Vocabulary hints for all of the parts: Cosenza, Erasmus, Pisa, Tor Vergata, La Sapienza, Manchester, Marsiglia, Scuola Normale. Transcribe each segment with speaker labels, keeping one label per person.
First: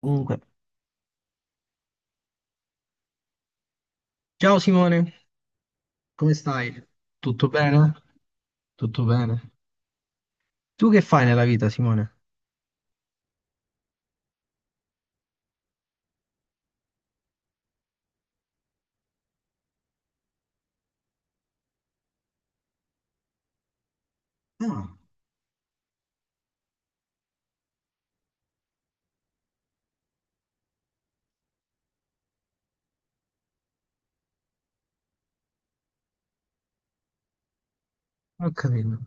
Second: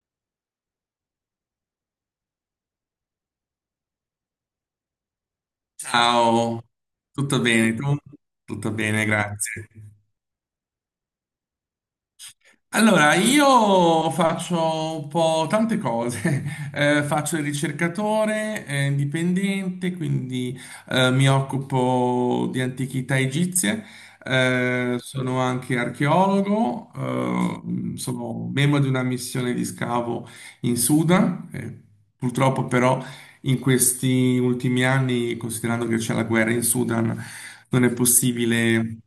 Speaker 1: Comunque, ciao Simone, come
Speaker 2: Ciao,
Speaker 1: stai?
Speaker 2: tutto
Speaker 1: Tutto
Speaker 2: bene
Speaker 1: bene?
Speaker 2: tu? Tutto
Speaker 1: Tutto
Speaker 2: bene,
Speaker 1: bene.
Speaker 2: grazie.
Speaker 1: Tu che fai nella vita, Simone?
Speaker 2: Allora, io faccio un po' tante cose. Faccio il ricercatore, indipendente, quindi mi occupo di antichità egizie.
Speaker 1: Ah.
Speaker 2: Sono anche archeologo, sono membro di una missione di scavo in Sudan. Purtroppo però, in questi ultimi anni, considerando che c'è la guerra in Sudan, non è
Speaker 1: Non ho capito.
Speaker 2: possibile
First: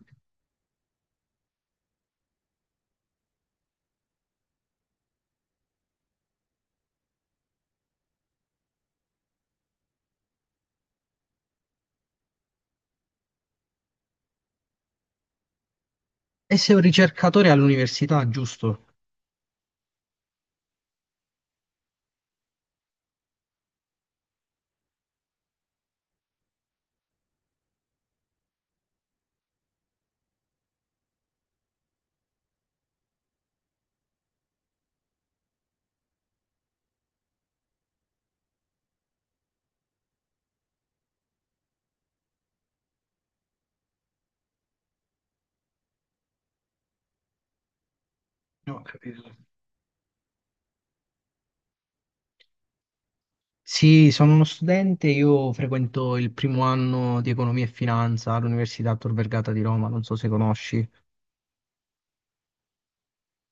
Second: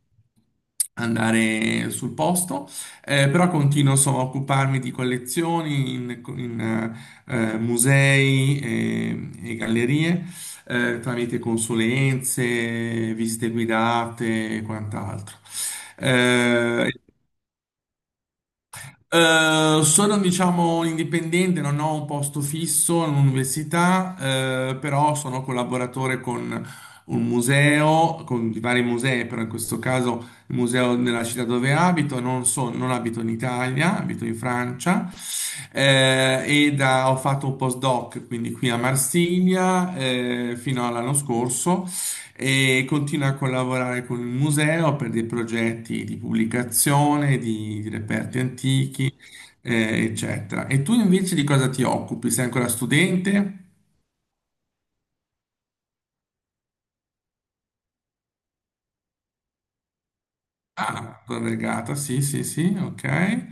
Speaker 2: andare sul posto. Però continuo, insomma, a occuparmi di collezioni in musei e gallerie, tramite consulenze, visite guidate e quant'altro. Sì.
Speaker 1: E sei un
Speaker 2: Eh,
Speaker 1: ricercatore all'università, giusto?
Speaker 2: eh, sono, diciamo, indipendente, non ho un posto fisso in un'università, però sono collaboratore con un museo, con vari musei, però in questo caso il museo nella città dove abito, non abito in Italia, abito in Francia. Ho fatto un postdoc, quindi qui a Marsiglia, fino all'anno scorso, e continua a collaborare con il museo per dei progetti di pubblicazione, di reperti
Speaker 1: No, ho
Speaker 2: antichi,
Speaker 1: capito.
Speaker 2: eccetera. E tu invece di cosa ti occupi? Sei ancora studente?
Speaker 1: Sì, sono uno studente, io frequento il primo anno di economia e finanza all'Università Tor Vergata di Roma, non so se conosci.
Speaker 2: Ah, ancora Vergata, sì, sì, sì, ok.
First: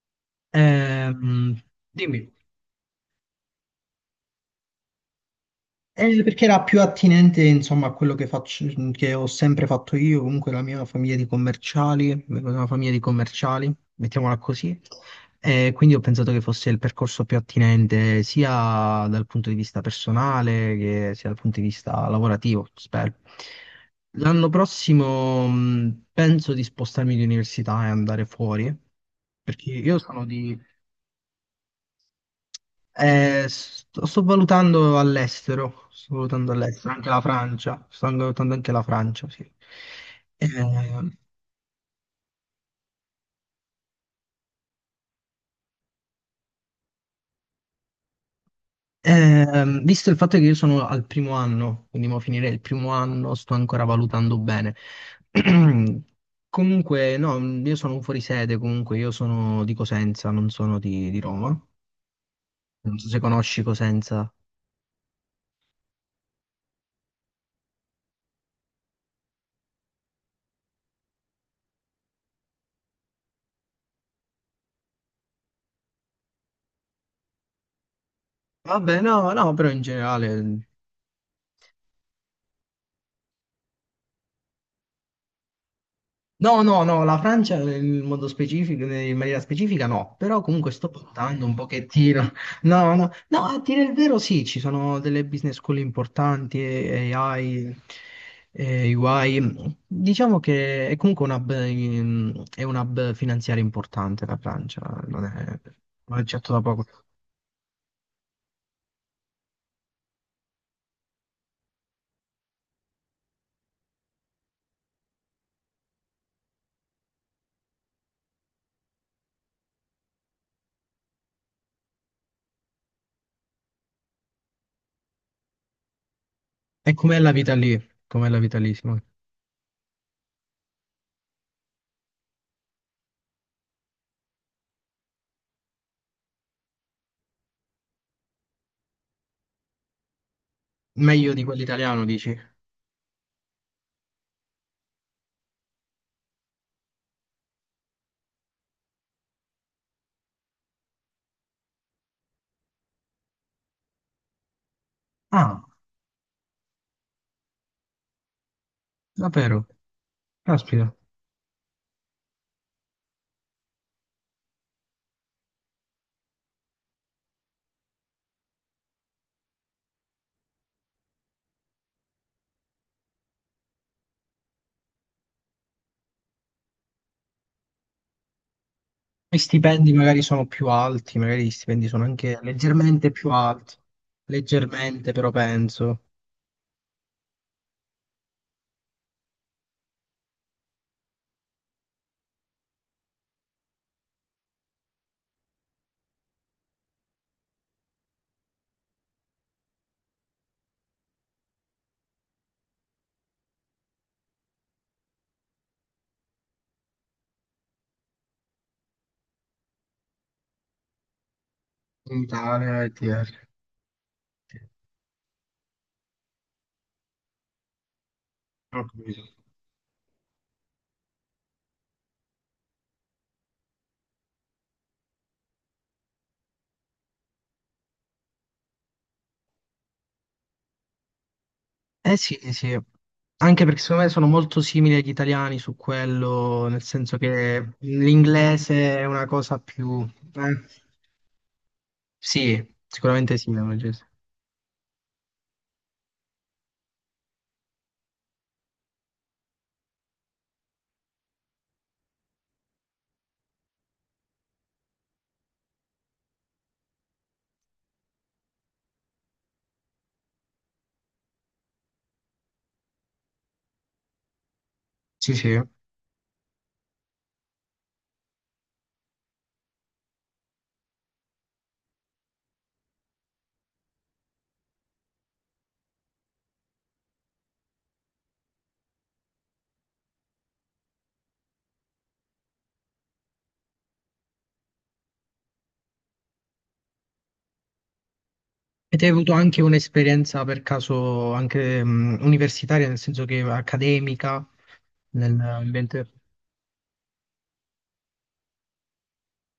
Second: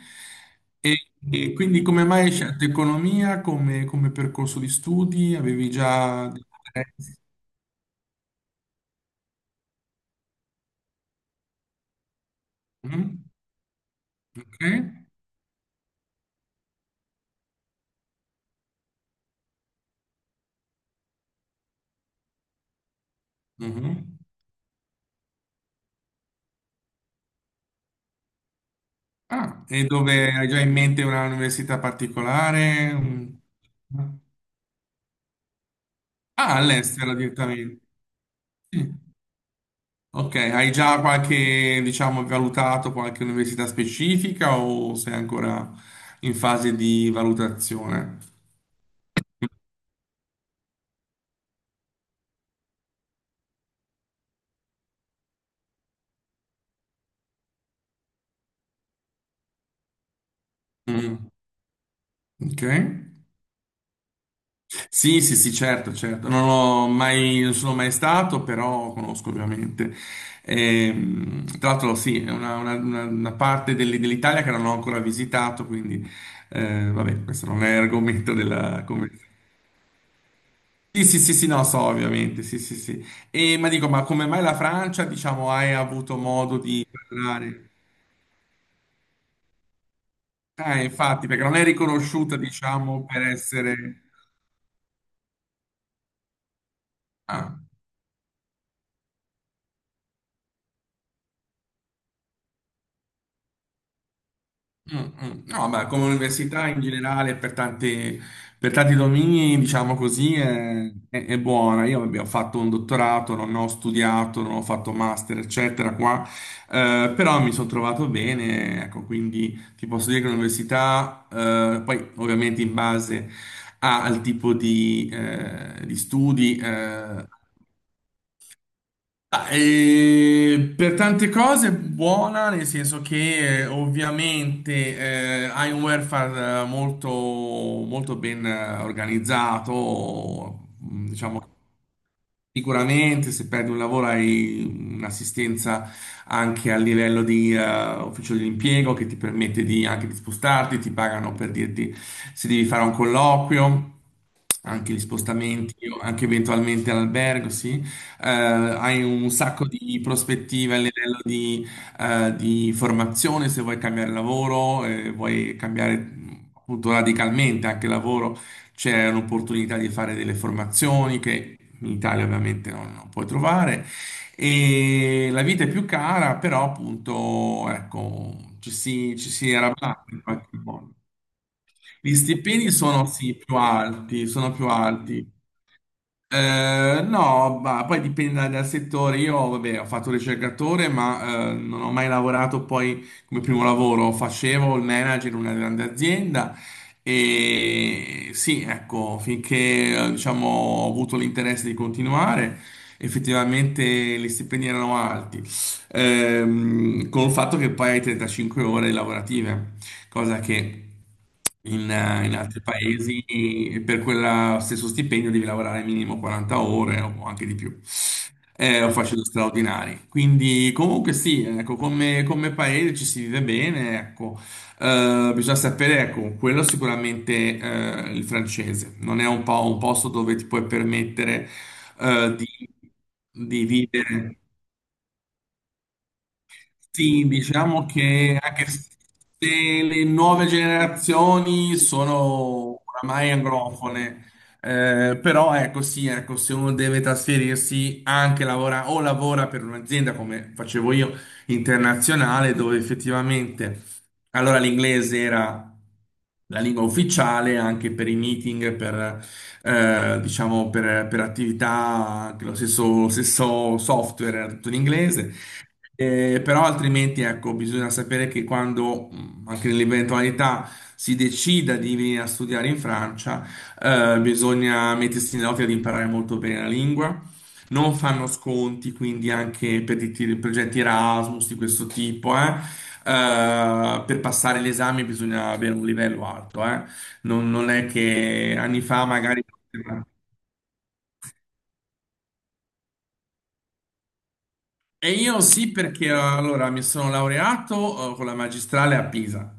Speaker 2: E, e
Speaker 1: Ehm,
Speaker 2: quindi come mai hai
Speaker 1: dimmi.
Speaker 2: scelto economia come, percorso di studi? Avevi già dei
Speaker 1: Perché era più
Speaker 2: interessi?
Speaker 1: attinente, insomma, a quello che faccio, che ho sempre fatto io, comunque la mia famiglia di commerciali, vengo da una famiglia di
Speaker 2: Mm.
Speaker 1: commerciali, mettiamola
Speaker 2: Ok.
Speaker 1: così. E quindi ho pensato che fosse il percorso più attinente sia dal punto di vista personale che sia dal punto di vista lavorativo, spero.
Speaker 2: Mhm.
Speaker 1: L'anno prossimo penso di spostarmi di università e andare fuori,
Speaker 2: Ah,
Speaker 1: perché
Speaker 2: e
Speaker 1: io sono
Speaker 2: dove? Hai
Speaker 1: di
Speaker 2: già in mente una università particolare?
Speaker 1: eh, sto,
Speaker 2: Mm.
Speaker 1: sto valutando all'estero, sto valutando
Speaker 2: Ah,
Speaker 1: all'estero, anche
Speaker 2: all'estero
Speaker 1: la
Speaker 2: direttamente.
Speaker 1: Francia, sto anche valutando anche la
Speaker 2: Sì.
Speaker 1: Francia, sì.
Speaker 2: Ok,
Speaker 1: Eh,
Speaker 2: hai già, qualche, diciamo, valutato qualche università specifica o sei ancora in fase di valutazione?
Speaker 1: Visto il fatto che io sono al primo anno, quindi mo finire il primo anno, sto ancora valutando bene. Comunque, no, io sono un fuorisede, comunque io sono di Cosenza, non sono di
Speaker 2: Mm.
Speaker 1: Roma.
Speaker 2: Ok.
Speaker 1: Non so se conosci Cosenza.
Speaker 2: Sì, sì, sì, certo, certo. Non ho mai, non sono mai stato, però conosco ovviamente. Tra l'altro, sì, è una parte dell'Italia che non ho ancora visitato, quindi, vabbè, questo non è argomento della
Speaker 1: Vabbè,
Speaker 2: conversazione.
Speaker 1: no, no, però in generale.
Speaker 2: Sì, sì, sì, sì, no, so, ovviamente, sì, sì, sì. E, ma dico, ma come mai la Francia, diciamo? Hai avuto modo
Speaker 1: No, no,
Speaker 2: di
Speaker 1: no, la Francia
Speaker 2: parlare?
Speaker 1: in modo specifico, in maniera specifica no, però comunque sto
Speaker 2: Infatti, perché
Speaker 1: puntando un
Speaker 2: non è
Speaker 1: pochettino.
Speaker 2: riconosciuta,
Speaker 1: No,
Speaker 2: diciamo,
Speaker 1: no,
Speaker 2: per
Speaker 1: no, a dire il
Speaker 2: essere...
Speaker 1: vero sì, ci sono delle business school importanti,
Speaker 2: Ah.
Speaker 1: AI, e UI. Diciamo che è comunque un hub, è un hub finanziario importante la Francia,
Speaker 2: Mm,
Speaker 1: non
Speaker 2: mm.
Speaker 1: è,
Speaker 2: No, beh, come
Speaker 1: non è certo da
Speaker 2: università in
Speaker 1: poco.
Speaker 2: generale per tanti, domini, diciamo così, è buona. Io, vabbè, ho fatto un dottorato, non ho studiato, non ho fatto master, eccetera, qua, però mi sono trovato bene, ecco, quindi ti posso dire che l'università, poi ovviamente in base al tipo di studi.
Speaker 1: E com'è
Speaker 2: Eh,
Speaker 1: la vita lì? Com'è la vita lì, Simone?
Speaker 2: Ah, per tante cose buona, nel senso che, ovviamente, hai un welfare, molto, molto ben, organizzato,
Speaker 1: Meglio
Speaker 2: diciamo.
Speaker 1: di quell'italiano, dici?
Speaker 2: Sicuramente, se perdi un lavoro hai un'assistenza anche a livello di, ufficio dell'impiego, che ti permette di, anche di spostarti, ti pagano per dirti se devi fare un colloquio, anche gli
Speaker 1: Ah,
Speaker 2: spostamenti, o anche eventualmente all'albergo, sì. Hai un
Speaker 1: davvero?
Speaker 2: sacco di prospettive a
Speaker 1: Caspita.
Speaker 2: livello di formazione. Se vuoi cambiare lavoro, vuoi cambiare, appunto radicalmente, anche lavoro, c'è un'opportunità di fare delle formazioni che in Italia, ovviamente, non puoi trovare, e la vita è più cara, però appunto, ecco, ci
Speaker 1: Gli
Speaker 2: si
Speaker 1: stipendi
Speaker 2: arrabatta
Speaker 1: magari
Speaker 2: in
Speaker 1: sono
Speaker 2: qualche
Speaker 1: più
Speaker 2: modo.
Speaker 1: alti, magari gli stipendi sono
Speaker 2: Gli
Speaker 1: anche
Speaker 2: stipendi sono,
Speaker 1: leggermente più
Speaker 2: sì, più
Speaker 1: alti,
Speaker 2: alti, sono più
Speaker 1: leggermente
Speaker 2: alti,
Speaker 1: però penso.
Speaker 2: no, ma poi dipende dal settore. Io, vabbè, ho fatto ricercatore, ma non ho mai lavorato poi come primo lavoro. Facevo il manager in una grande azienda e sì, ecco, finché, diciamo, ho avuto l'interesse di continuare, effettivamente gli stipendi erano alti. Con il fatto che poi hai 35 ore lavorative, cosa che
Speaker 1: In
Speaker 2: in altri
Speaker 1: Italia e
Speaker 2: paesi,
Speaker 1: TR.
Speaker 2: e per quello stesso stipendio devi lavorare minimo 40 ore o anche di più.
Speaker 1: Ho
Speaker 2: O
Speaker 1: capito.
Speaker 2: facendo straordinari. Quindi, comunque, sì, ecco, come, paese ci si vive bene, ecco. Bisogna sapere, ecco, quello sicuramente, il francese. Non è un po' un posto dove ti puoi permettere,
Speaker 1: Eh
Speaker 2: eh,
Speaker 1: sì,
Speaker 2: di,
Speaker 1: sì, anche
Speaker 2: di
Speaker 1: perché secondo me sono
Speaker 2: vivere.
Speaker 1: molto simili agli italiani su quello, nel senso
Speaker 2: Sì,
Speaker 1: che
Speaker 2: diciamo che, anche se
Speaker 1: l'inglese è una cosa
Speaker 2: le
Speaker 1: più...
Speaker 2: nuove
Speaker 1: eh,
Speaker 2: generazioni
Speaker 1: sì,
Speaker 2: sono oramai
Speaker 1: sicuramente sì, l'inglese.
Speaker 2: anglofone, però ecco, sì, ecco, se uno deve trasferirsi, anche lavora o lavora per un'azienda come facevo io, internazionale, dove effettivamente allora l'inglese era la lingua ufficiale anche per i meeting, diciamo per attività, anche lo stesso software era tutto in inglese.
Speaker 1: Sì, sì.
Speaker 2: Però altrimenti, ecco, bisogna sapere che quando, anche nell'eventualità si decida di venire a studiare in Francia, bisogna mettersi in nell'ottica di imparare molto bene la lingua. Non fanno sconti, quindi anche per i progetti Erasmus di questo tipo. Per passare l'esame bisogna avere un livello alto. Non è che anni
Speaker 1: E te
Speaker 2: fa
Speaker 1: hai avuto
Speaker 2: magari...
Speaker 1: anche un'esperienza per caso anche universitaria, nel senso che accademica,
Speaker 2: E io sì, perché,
Speaker 1: nell'ambiente...
Speaker 2: allora mi sono laureato, con la magistrale a Pisa.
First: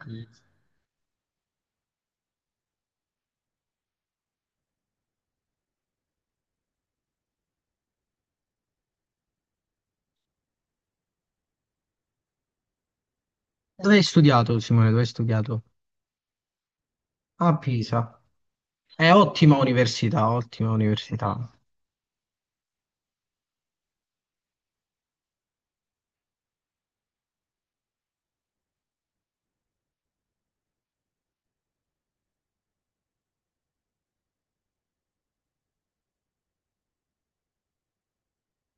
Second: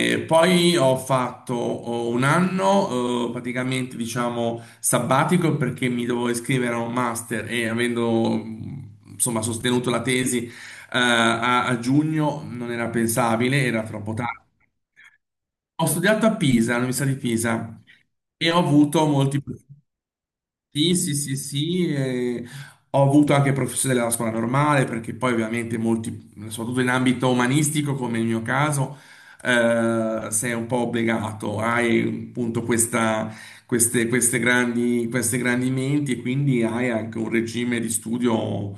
Speaker 1: Ok.
Speaker 2: poi ho fatto, un anno, praticamente, diciamo, sabbatico, perché mi dovevo iscrivere a un master, e avendo, insomma, sostenuto la tesi, a giugno, non era pensabile, era
Speaker 1: Dove hai
Speaker 2: troppo tardi.
Speaker 1: studiato, Simone? Dove hai studiato?
Speaker 2: Ho studiato a Pisa, all'Università di
Speaker 1: A
Speaker 2: Pisa,
Speaker 1: Pisa.
Speaker 2: e ho avuto
Speaker 1: È
Speaker 2: molti.
Speaker 1: ottima università, ottima
Speaker 2: Sì, sì, sì,
Speaker 1: università.
Speaker 2: sì. Ho avuto anche professori della Scuola Normale, perché poi ovviamente molti, soprattutto in ambito umanistico come il mio caso, sei un po' obbligato, hai appunto queste grandi menti, e quindi hai anche un regime di studio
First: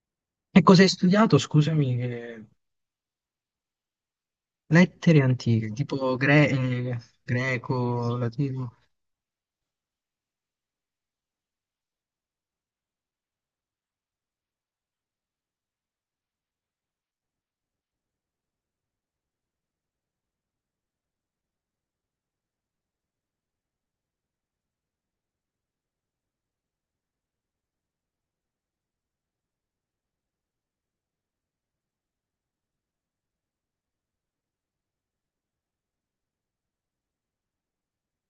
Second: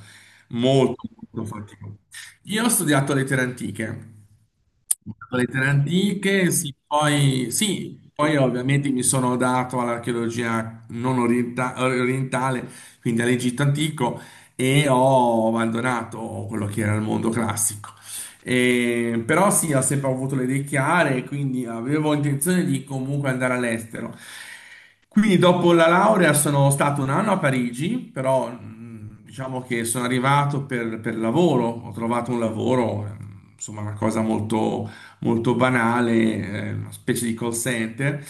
Speaker 1: E cosa hai
Speaker 2: molto,
Speaker 1: studiato?
Speaker 2: molto faticoso. Io ho studiato lettere antiche.
Speaker 1: Lettere
Speaker 2: Lettere
Speaker 1: antiche,
Speaker 2: antiche, sì. Poi, sì,
Speaker 1: greco,
Speaker 2: poi
Speaker 1: latino.
Speaker 2: ovviamente mi sono dato all'archeologia non orientale, quindi all'Egitto antico, e ho abbandonato quello che era il mondo classico. Però sì, ho sempre avuto le idee chiare, quindi avevo intenzione di, comunque, andare all'estero. Quindi dopo la laurea sono stato un anno a Parigi, però, diciamo che sono arrivato per, lavoro, ho trovato un lavoro, insomma una cosa molto, molto banale, una specie di call center,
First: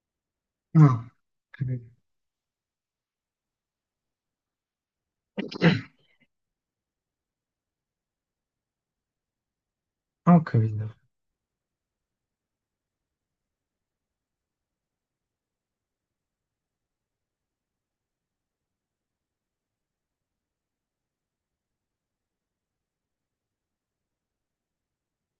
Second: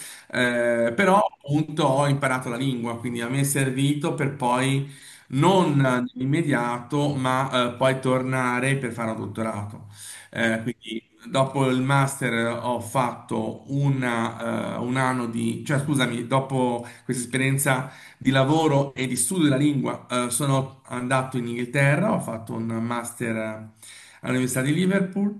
Speaker 1: No, ho
Speaker 2: però appunto
Speaker 1: capito.
Speaker 2: ho imparato la lingua, quindi a me è servito per poi, non nell'immediato, ma, poi tornare per fare un dottorato.
Speaker 1: Ho capito.
Speaker 2: Quindi dopo il master, ho fatto un anno di, cioè, scusami, dopo questa esperienza di lavoro e di studio della lingua. Sono andato in Inghilterra, ho fatto un master, all'Università di Liverpool,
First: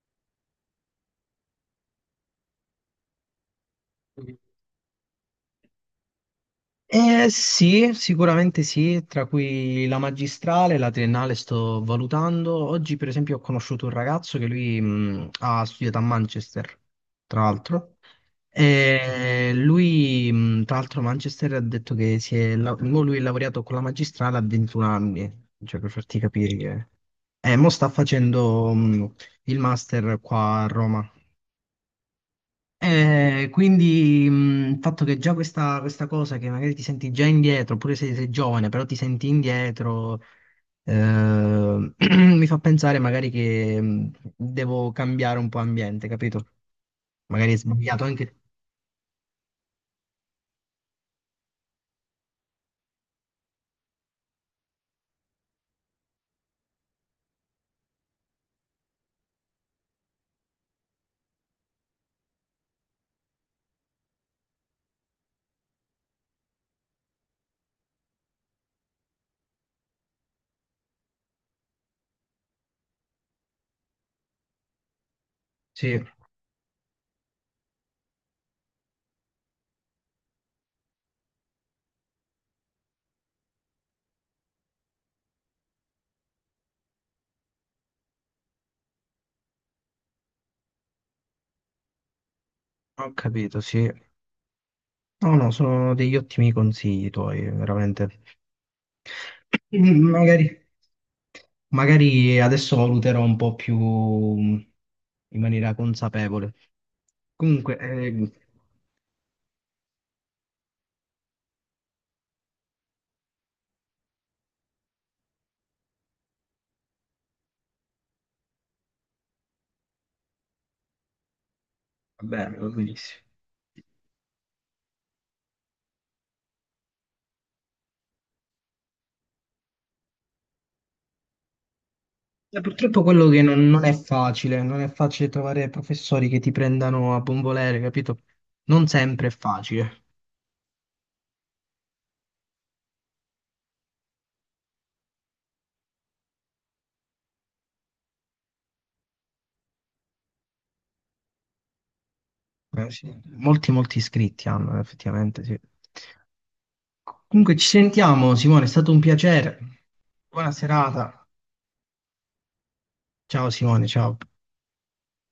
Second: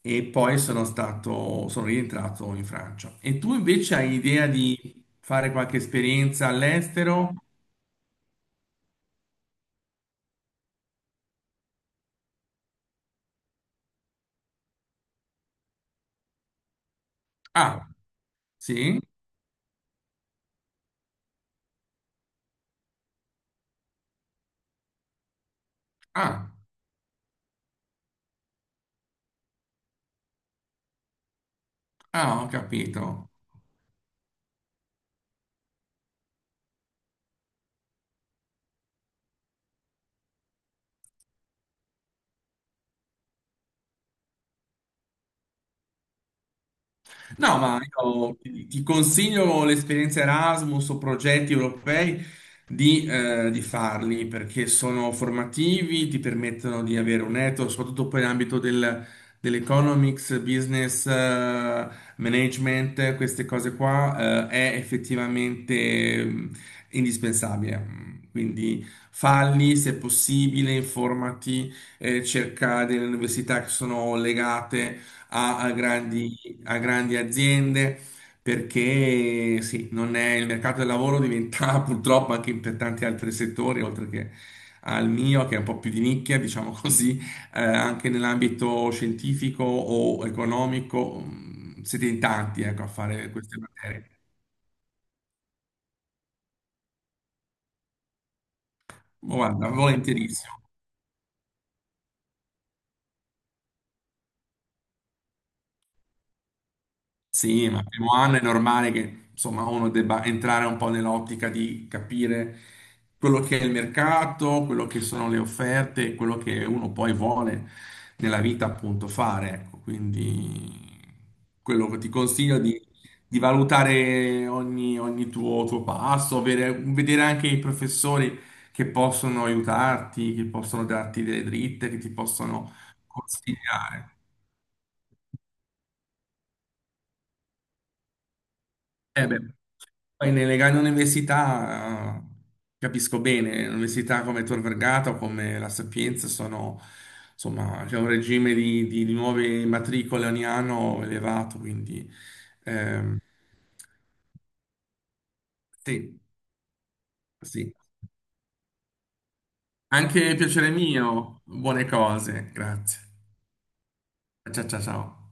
Speaker 2: e poi sono stato, sono rientrato in Francia. E tu invece hai idea di fare qualche esperienza all'estero?
Speaker 1: Sì, sicuramente sì, tra cui la magistrale, la triennale sto valutando. Oggi, per esempio, ho conosciuto un ragazzo che lui ha studiato a Manchester, tra
Speaker 2: Ah,
Speaker 1: l'altro.
Speaker 2: sì?
Speaker 1: E lui, tra l'altro, a Manchester ha detto che mo lui è laureato con la magistrale a 21 anni, cioè per farti
Speaker 2: Ah,
Speaker 1: capire che... E mo sta facendo il master qua a Roma.
Speaker 2: ah, ho capito.
Speaker 1: Quindi il fatto che già questa cosa che magari ti senti già indietro, oppure se sei giovane, però ti senti indietro, eh, mi fa pensare magari che devo cambiare un po' ambiente, capito? Magari è
Speaker 2: No, ma
Speaker 1: sbagliato anche.
Speaker 2: io ti consiglio l'esperienza Erasmus o progetti europei di farli, perché sono formativi, ti permettono di avere un network, soprattutto poi nell'ambito dell'economics, business, management, queste cose qua, è effettivamente, indispensabile. Quindi falli se possibile, informati, cerca delle università che sono legate a
Speaker 1: Sì,
Speaker 2: grandi, aziende, perché sì, non è- il mercato del lavoro diventa purtroppo, anche per tanti altri settori, oltre che al mio, che è un po' più di nicchia, diciamo così, anche nell'ambito scientifico o economico, siete in tanti, ecco, a
Speaker 1: ho
Speaker 2: fare queste
Speaker 1: capito, sì.
Speaker 2: materie.
Speaker 1: No, no, sono degli ottimi consigli tuoi, veramente.
Speaker 2: Oh, guarda,
Speaker 1: Magari,
Speaker 2: volentierissimo.
Speaker 1: magari adesso valuterò un po' più in maniera consapevole.
Speaker 2: Sì,
Speaker 1: Comunque,
Speaker 2: ma il primo
Speaker 1: eh,
Speaker 2: anno è normale che, insomma, uno debba entrare un po' nell'ottica di capire quello che è il mercato, quello che sono le offerte, quello che uno poi vuole nella vita, appunto, fare. Ecco, quindi quello che ti
Speaker 1: Vabbè,
Speaker 2: consiglio
Speaker 1: va
Speaker 2: di,
Speaker 1: benissimo.
Speaker 2: valutare ogni, tuo passo, vedere anche i professori che possono aiutarti, che possono darti delle dritte, che ti possono
Speaker 1: Purtroppo quello che non è
Speaker 2: consigliare.
Speaker 1: facile, non è facile trovare professori che ti prendano a buon volere, capito? Non sempre
Speaker 2: Eh
Speaker 1: è
Speaker 2: beh,
Speaker 1: facile.
Speaker 2: poi nelle grandi università, capisco bene, università come Tor Vergata o come La Sapienza sono, insomma, c'è un regime di, di nuove matricole ogni anno elevato, quindi
Speaker 1: Sì.
Speaker 2: ehm,
Speaker 1: Molti, molti iscritti hanno, effettivamente, sì.
Speaker 2: sì,
Speaker 1: Comunque ci
Speaker 2: sì.
Speaker 1: sentiamo, Simone, è stato un piacere.
Speaker 2: Anche
Speaker 1: Buona
Speaker 2: piacere
Speaker 1: serata.
Speaker 2: mio, buone cose, grazie.
Speaker 1: Ciao Simone, ciao.
Speaker 2: Ciao ciao ciao.